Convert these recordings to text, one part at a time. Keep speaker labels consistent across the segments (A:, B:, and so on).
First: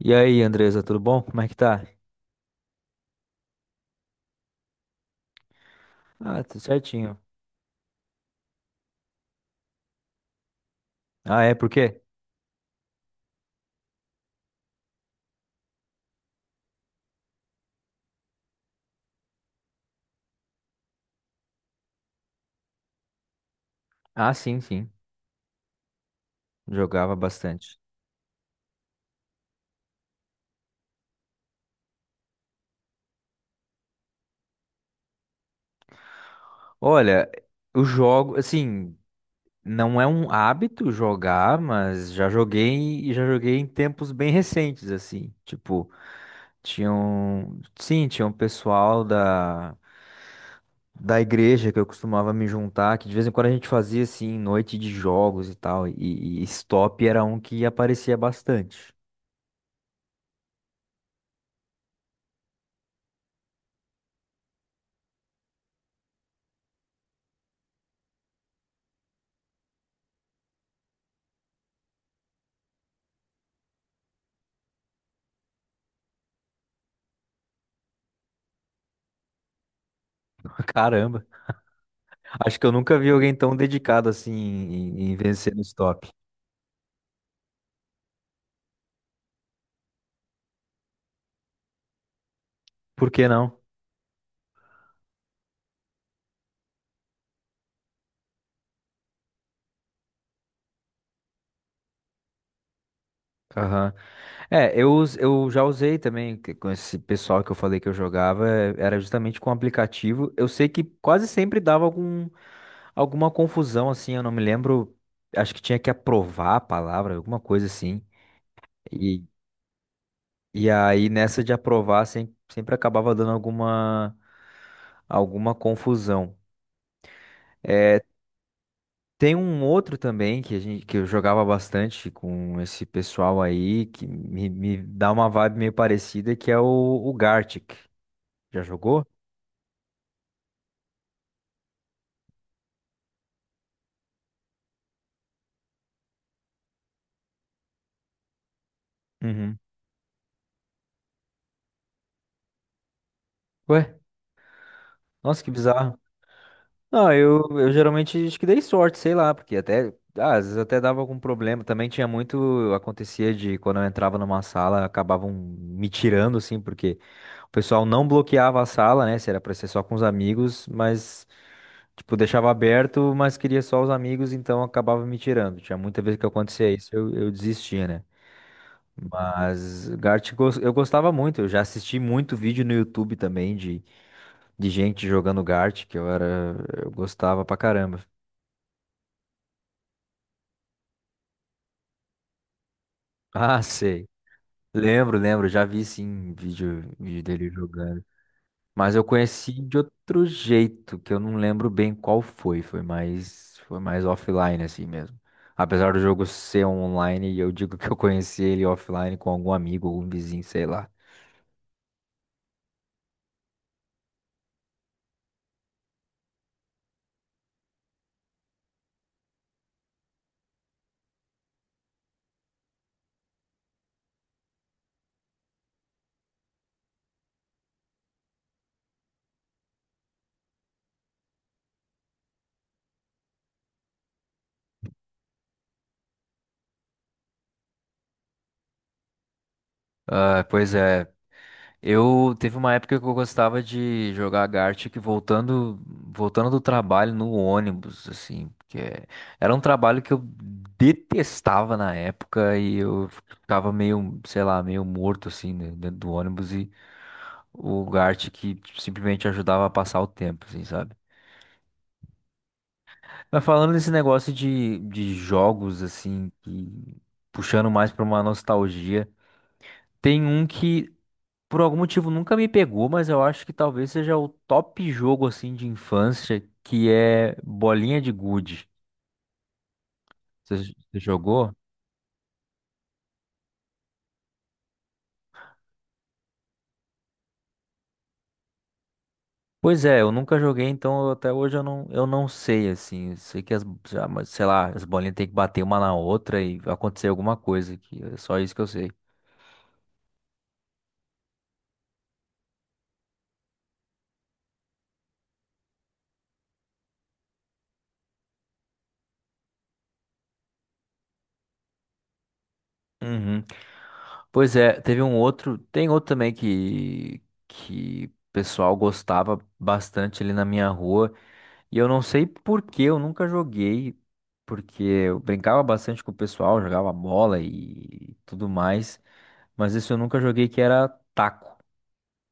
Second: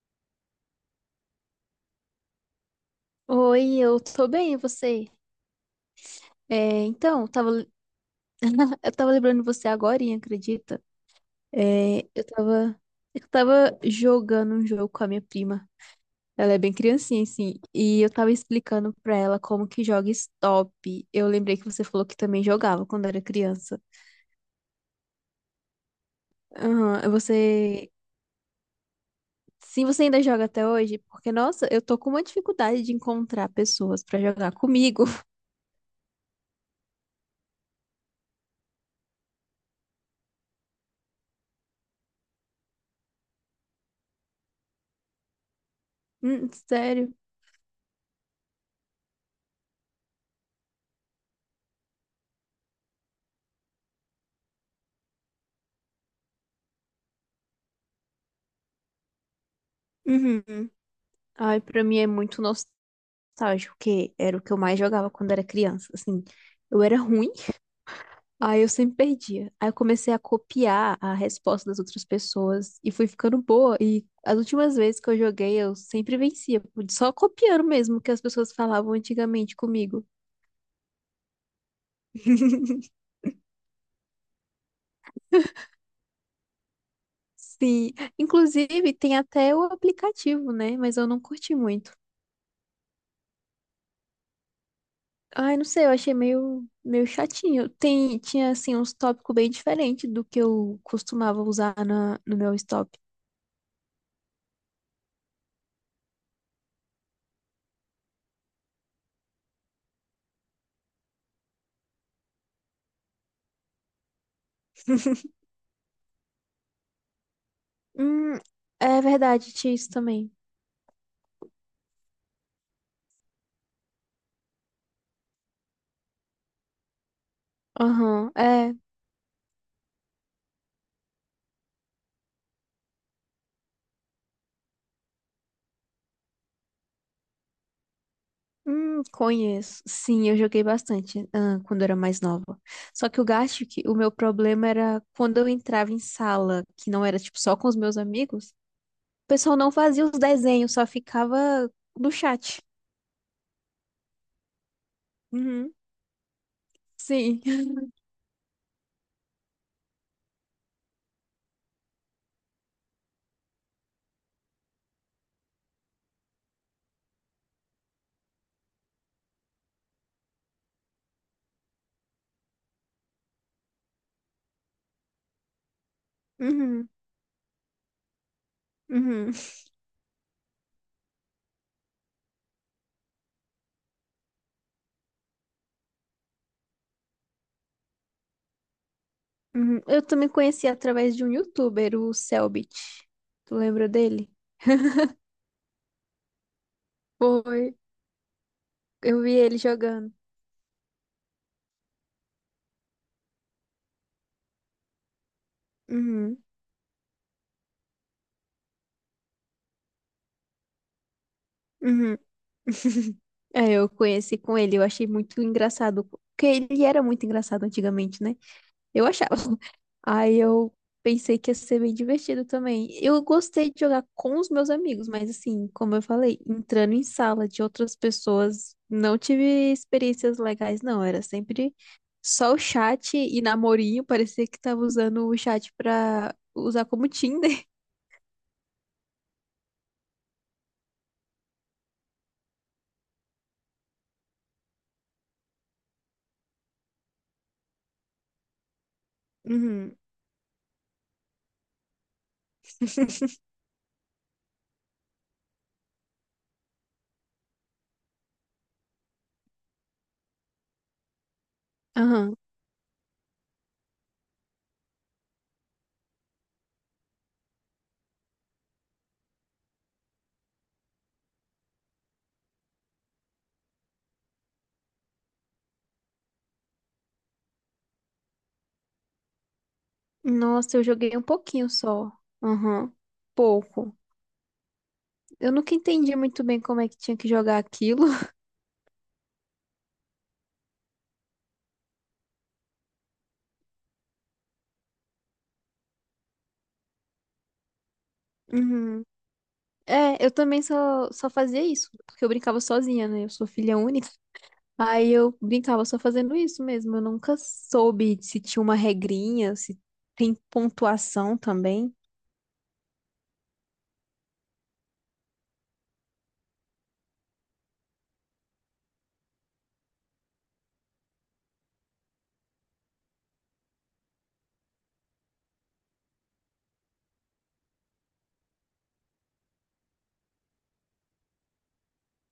A: E aí, Andresa, tudo bom? Como é que tá?
B: Oi, eu tô bem, e você?
A: Ah,
B: É,
A: tudo certinho.
B: então, eu tava, eu tava lembrando de você agora, acredita?
A: Ah, é, por quê?
B: É, eu tava jogando um jogo com a minha prima. Ela é bem criancinha, assim, e eu tava explicando pra ela como que joga Stop. Eu lembrei que você falou que também jogava quando era criança.
A: Ah, sim, sim.
B: Aham,
A: Jogava bastante.
B: você... Sim, você ainda joga até hoje? Porque, nossa, eu tô com uma dificuldade de encontrar pessoas pra jogar comigo.
A: Olha, eu jogo, assim, não é um hábito jogar, mas já joguei e já joguei em tempos bem recentes, assim. Tipo, tinha
B: Sério?
A: um, sim, tinha um pessoal da igreja que eu costumava me juntar, que de vez em quando a gente fazia assim noite de jogos e tal, e Stop era um que aparecia bastante.
B: Uhum. Ai, pra mim é muito nostálgico, que era o que eu mais jogava quando era criança, assim. Eu era ruim, aí eu sempre perdia. Aí eu comecei a copiar a resposta das outras pessoas e fui ficando boa. E as últimas vezes que eu joguei, eu sempre vencia, só copiando mesmo o que as pessoas falavam antigamente comigo.
A: Caramba, acho que eu nunca vi alguém tão dedicado assim em, em vencer no stop.
B: Sim, inclusive tem até o aplicativo, né? Mas eu não curti muito.
A: Por que não?
B: Ai, não sei, eu achei meio chatinho. Tem, tinha, assim, uns tópicos bem diferentes do que eu costumava usar no meu stop.
A: Aham. É, eu já usei também com esse pessoal que eu falei que eu jogava, é, era justamente com aplicativo. Eu sei que quase sempre dava algum, alguma confusão assim, eu não me lembro. Acho que tinha que aprovar a palavra, alguma coisa assim.
B: Hum, é
A: E,
B: verdade, tinha isso também.
A: e aí nessa de aprovar sempre, sempre acabava dando alguma, alguma confusão. É,
B: Aham, é.
A: tem um outro também que a gente que eu jogava bastante com esse pessoal aí que me dá uma vibe meio parecida que é o Gartic. Já jogou?
B: Conheço. Sim, eu joguei bastante, ah, quando eu era mais nova. Só que eu acho que o meu problema era quando eu entrava em sala, que não era tipo só com os meus amigos, o pessoal
A: Uhum.
B: não fazia os desenhos, só ficava no chat.
A: Ué, nossa, que
B: Uhum,
A: bizarro. Não,
B: sim.
A: eu geralmente acho que dei sorte, sei lá, porque até ah, às vezes até dava algum problema. Também tinha muito, acontecia de quando eu entrava numa sala, acabavam me tirando assim, porque o pessoal não bloqueava a sala, né? Se era pra ser só com os amigos, mas tipo, deixava aberto, mas queria só os amigos, então acabava me tirando. Tinha muita vez que acontecia
B: Uhum,
A: isso, eu desistia, né?
B: uhum,
A: Mas eu gostava muito, eu já assisti muito vídeo no YouTube também de gente jogando Gart, que eu era, eu gostava pra caramba.
B: uhum. Eu também conheci através de um youtuber, o Selbit. Tu
A: Ah,
B: lembra
A: sei.
B: dele?
A: Lembro, lembro, já vi sim vídeo, vídeo dele
B: Foi.
A: jogando. Mas eu
B: Eu vi
A: conheci
B: ele
A: de
B: jogando.
A: outro jeito, que eu não lembro bem qual foi. Foi mais offline assim mesmo. Apesar do jogo
B: Uhum,
A: ser online, eu digo que eu conheci ele offline com algum amigo, algum vizinho, sei lá.
B: uhum. É, eu conheci com ele, eu achei muito engraçado, porque ele era muito engraçado antigamente, né? Eu achava. Aí eu pensei que ia ser bem divertido também. Eu gostei de jogar com os meus amigos, mas assim, como eu falei, entrando em sala de outras pessoas, não tive experiências legais, não. Era sempre só o chat e namorinho, parecia que tava usando o chat pra usar como Tinder.
A: Ah, pois é. Eu teve uma época que eu gostava de jogar Gartic voltando, voltando do trabalho no ônibus, assim, porque era um
B: Uhum.
A: trabalho que eu detestava na época e eu ficava meio, sei lá, meio morto assim, né, dentro do ônibus e o Gart que tipo, simplesmente ajudava a passar o tempo, assim, sabe?
B: Aham.
A: Mas falando desse negócio de jogos, assim, que puxando mais pra uma nostalgia, tem um que por algum motivo nunca me pegou, mas eu acho que talvez seja o top jogo, assim, de infância, que é Bolinha de Gude.
B: Nossa, eu
A: Você
B: joguei um
A: jogou?
B: pouquinho só. Aham. Pouco. Eu nunca entendi muito bem como é que tinha que jogar aquilo.
A: Pois é, eu nunca joguei, até hoje eu não sei, assim. Eu sei que mas, sei lá, as bolinhas têm que bater uma na outra e acontecer alguma coisa, que é só isso que eu sei.
B: Uhum. É, eu também só fazia isso, porque eu brincava sozinha, né? Eu sou filha única. Aí eu brincava só fazendo isso mesmo. Eu nunca soube se tinha uma regrinha, se tem pontuação também.
A: Uhum. Pois é, tem outro também que o pessoal gostava bastante ali na minha rua, e eu não sei por que eu nunca joguei, porque eu brincava bastante com o pessoal, jogava bola e tudo mais, mas isso eu nunca joguei que era taco.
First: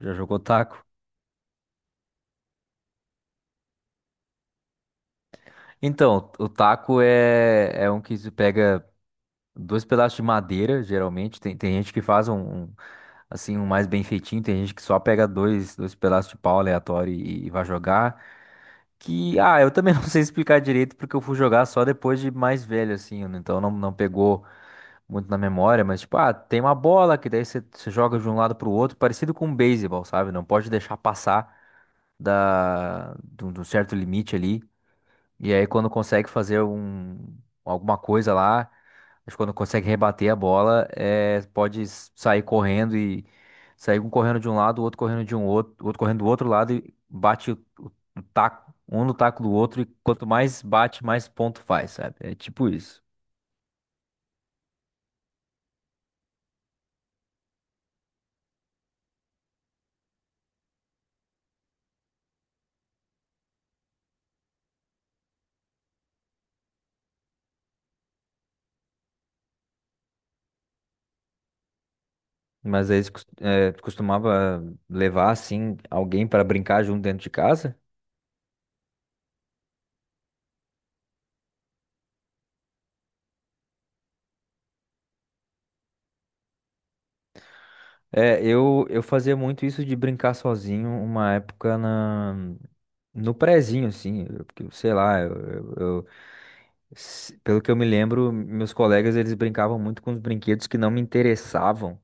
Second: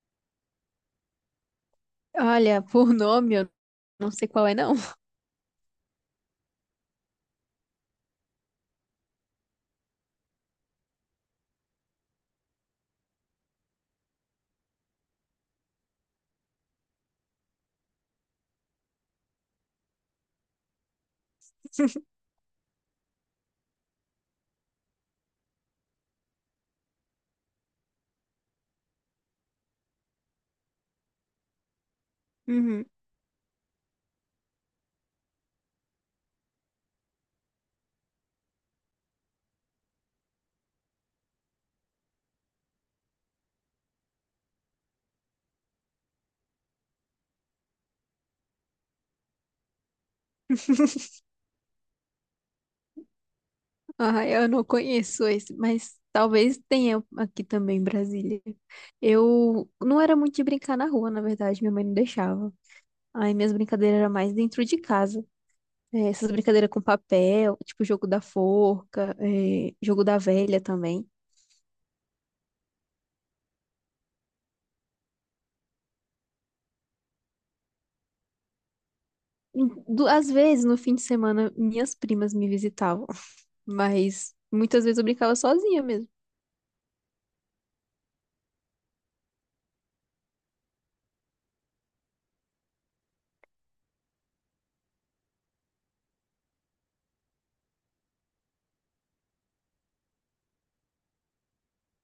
A: Já jogou taco?
B: Olha, por nome, eu não sei qual é, não.
A: Então, o taco é um que se pega dois pedaços de madeira, geralmente. Tem, tem gente que faz um, assim, um mais bem feitinho. Tem gente que só pega dois, dois pedaços de pau aleatório e vai jogar. Que, ah, eu também não sei explicar direito porque eu fui jogar só depois de mais velho, assim. Né? Então não, não pegou muito na memória. Mas, tipo, ah, tem uma bola que daí você joga de um lado pro outro, parecido com um beisebol, sabe? Não pode deixar passar
B: Uhum.
A: de de um certo limite ali. E aí quando consegue fazer um, alguma coisa lá, mas quando consegue rebater a bola, é, pode sair correndo e sair um correndo de um lado, o outro correndo de um outro, o outro correndo do outro lado e bate o taco, um no taco do outro, e quanto mais bate, mais ponto faz, sabe? É tipo isso.
B: Ah, eu não conheço esse, mas talvez tenha aqui também em Brasília. Eu não era muito de brincar na rua, na verdade, minha mãe não deixava. Aí minhas brincadeiras eram mais dentro de casa. É, essas brincadeiras com papel, tipo jogo da forca, é, jogo da velha também.
A: Mas aí é, costumava levar assim alguém para brincar junto dentro de casa?
B: Em- du- Às vezes, no fim de semana, minhas primas me visitavam, mas muitas vezes eu brincava sozinha mesmo.
A: É, eu fazia muito isso de brincar sozinho uma época na. No prezinho, assim, porque, sei lá, pelo que eu me lembro, meus colegas eles brincavam muito com os brinquedos que não me interessavam.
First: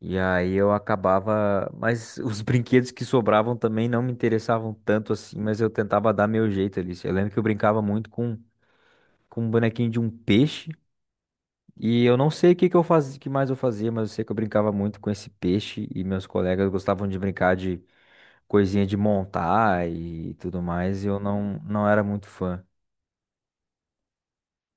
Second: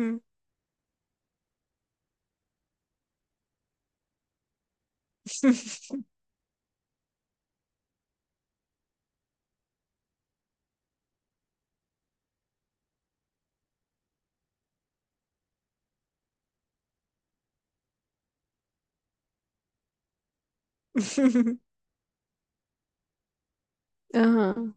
A: E aí eu acabava, mas os brinquedos que sobravam também não me interessavam tanto assim, mas eu tentava dar meu jeito ali. Eu lembro que eu brincava muito com um bonequinho de um peixe, e eu não sei o que que eu fazia, que mais eu fazia, mas eu sei que eu brincava muito com esse peixe e meus colegas gostavam de brincar de coisinha de montar e tudo mais, e eu não, não era muito fã.
B: Aham.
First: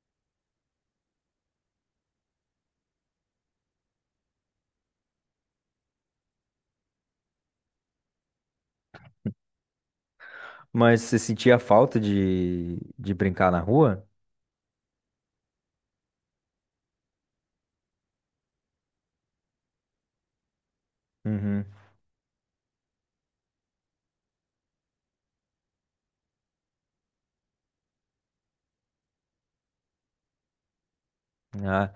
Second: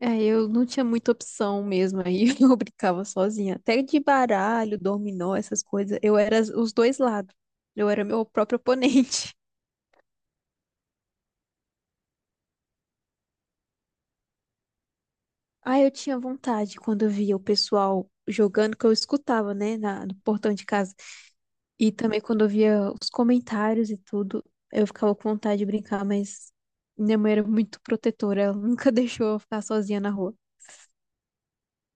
B: É, eu não tinha muita opção mesmo, aí eu brincava sozinha. Até de baralho, dominó, essas coisas, eu era as- os dois lados. Eu era meu próprio oponente.
A: Mas você sentia falta de brincar na rua?
B: Ah, eu tinha vontade quando eu via o pessoal jogando, que eu escutava, né, no portão de casa.
A: Uhum.
B: E também quando eu via os comentários e tudo, eu ficava com vontade de brincar, mas minha mãe era muito protetora, ela nunca deixou eu ficar sozinha na rua.
A: Ah,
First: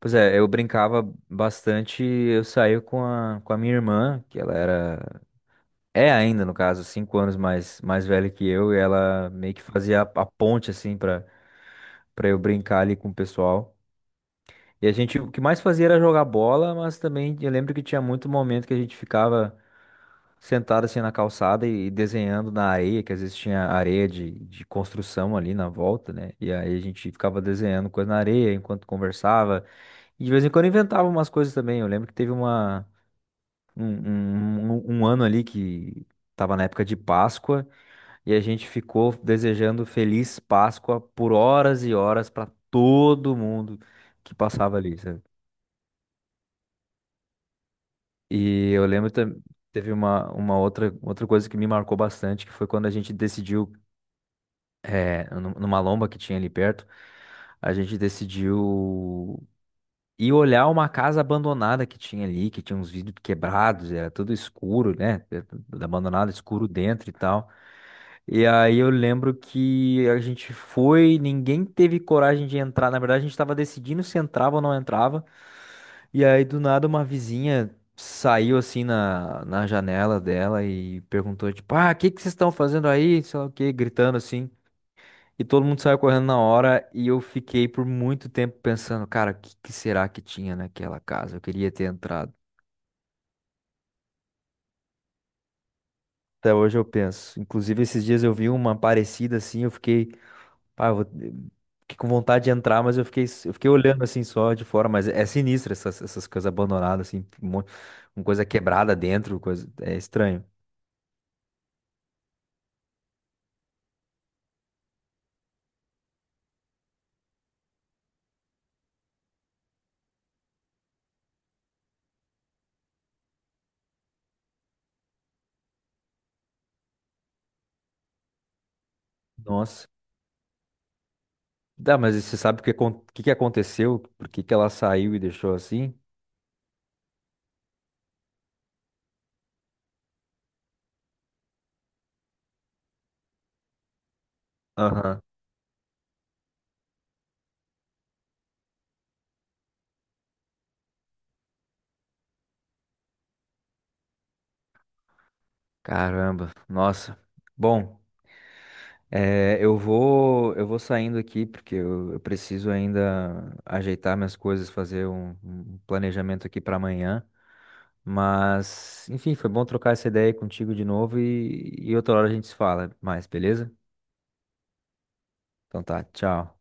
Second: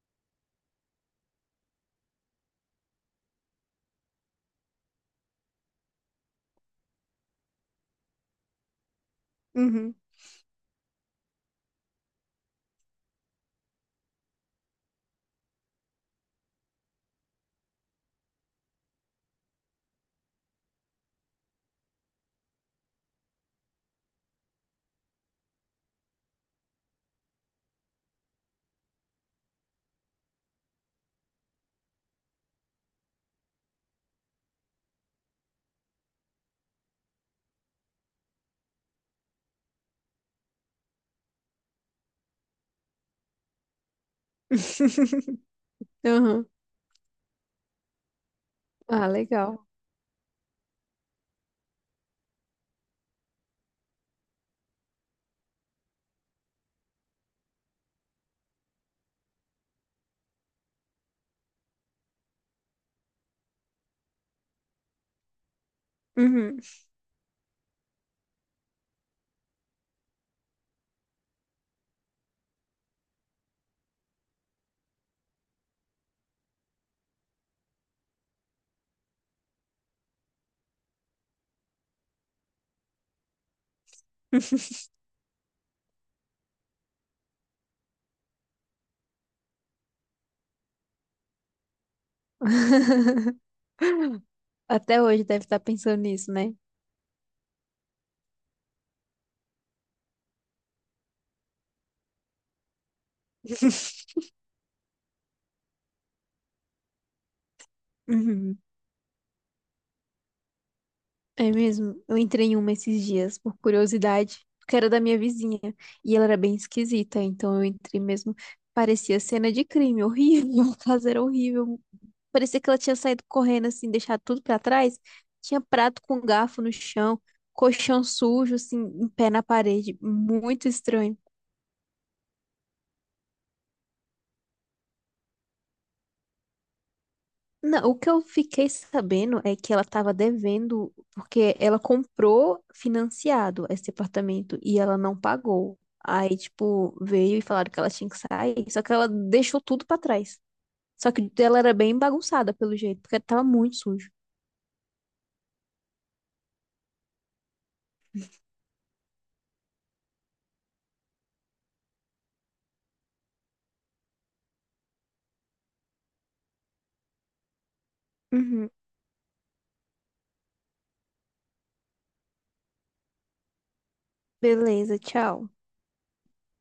A: pois é, eu brincava bastante. Eu saía com com a minha irmã, que ela era. É ainda, no caso, 5 anos mais, mais velha que eu, e ela meio que
B: Uhum.
A: fazia a ponte, assim, pra, pra eu brincar ali com o pessoal. E a gente, o que mais fazia era jogar bola, mas também eu lembro que tinha muito momento que a gente ficava. Sentado assim na calçada e desenhando na areia, que às vezes tinha areia de construção ali na volta, né? E aí a gente ficava desenhando coisa na areia enquanto conversava. E de vez em quando inventava umas coisas também. Eu lembro que teve uma, um, um, um um ano ali que tava na época de Páscoa e a gente ficou desejando Feliz Páscoa por horas e horas para todo mundo que passava ali, sabe?
B: Uhum.
A: E eu
B: Ah,
A: lembro também.
B: legal.
A: Teve uma outra, outra coisa que me marcou bastante, que foi quando a gente decidiu é, numa lomba que tinha ali perto, a gente decidiu ir olhar uma casa abandonada que tinha ali, que tinha uns vidros quebrados, era tudo escuro, né? Era tudo abandonado,
B: Uhum.
A: escuro dentro e tal. E aí eu lembro que a gente foi, ninguém teve coragem de entrar. Na verdade, a gente estava decidindo se entrava ou não entrava. E aí do nada uma vizinha saiu assim na janela dela e perguntou, tipo, ah, o que que vocês estão fazendo aí? Sei lá o quê, gritando assim. E todo mundo saiu correndo na hora e eu fiquei por muito tempo pensando, cara, o que que será que tinha naquela casa? Eu queria ter entrado.
B: Até hoje deve estar pensando nisso,
A: Até
B: né?
A: hoje eu penso. Inclusive, esses dias eu vi uma parecida assim, eu fiquei, pá, fiquei com vontade de entrar, mas eu fiquei olhando assim só de fora, mas é sinistro essas, essas coisas abandonadas, assim, uma coisa
B: Uhum.
A: quebrada dentro, coisa, é estranho.
B: É mesmo? Eu entrei em uma esses dias, por curiosidade, porque era da minha vizinha. E ela era bem esquisita, então eu entrei mesmo. Parecia cena de crime, horrível. A casa era horrível. Parecia que ela tinha saído correndo, assim, deixado tudo pra trás. Tinha prato com garfo no chão, colchão sujo, assim, em pé na
A: Nossa.
B: parede. Muito estranho.
A: Dá, mas você sabe o que que aconteceu? Por que que ela saiu e deixou assim?
B: Não, o que eu fiquei sabendo é que ela estava devendo, porque ela comprou financiado esse apartamento e ela não
A: Aham.
B: pagou. Aí, tipo, veio e falaram que ela tinha que sair, só que ela deixou tudo pra trás. Só que ela era bem bagunçada pelo jeito, porque tava muito sujo.
A: Caramba, nossa. Bom. É, eu vou saindo aqui porque eu preciso ainda ajeitar minhas coisas, fazer um, um planejamento aqui para amanhã.
B: Uhum.
A: Mas, enfim, foi bom trocar essa ideia aí contigo de novo e outra hora a gente se fala mais, beleza?
B: Beleza, tchau.
A: Então tá, tchau.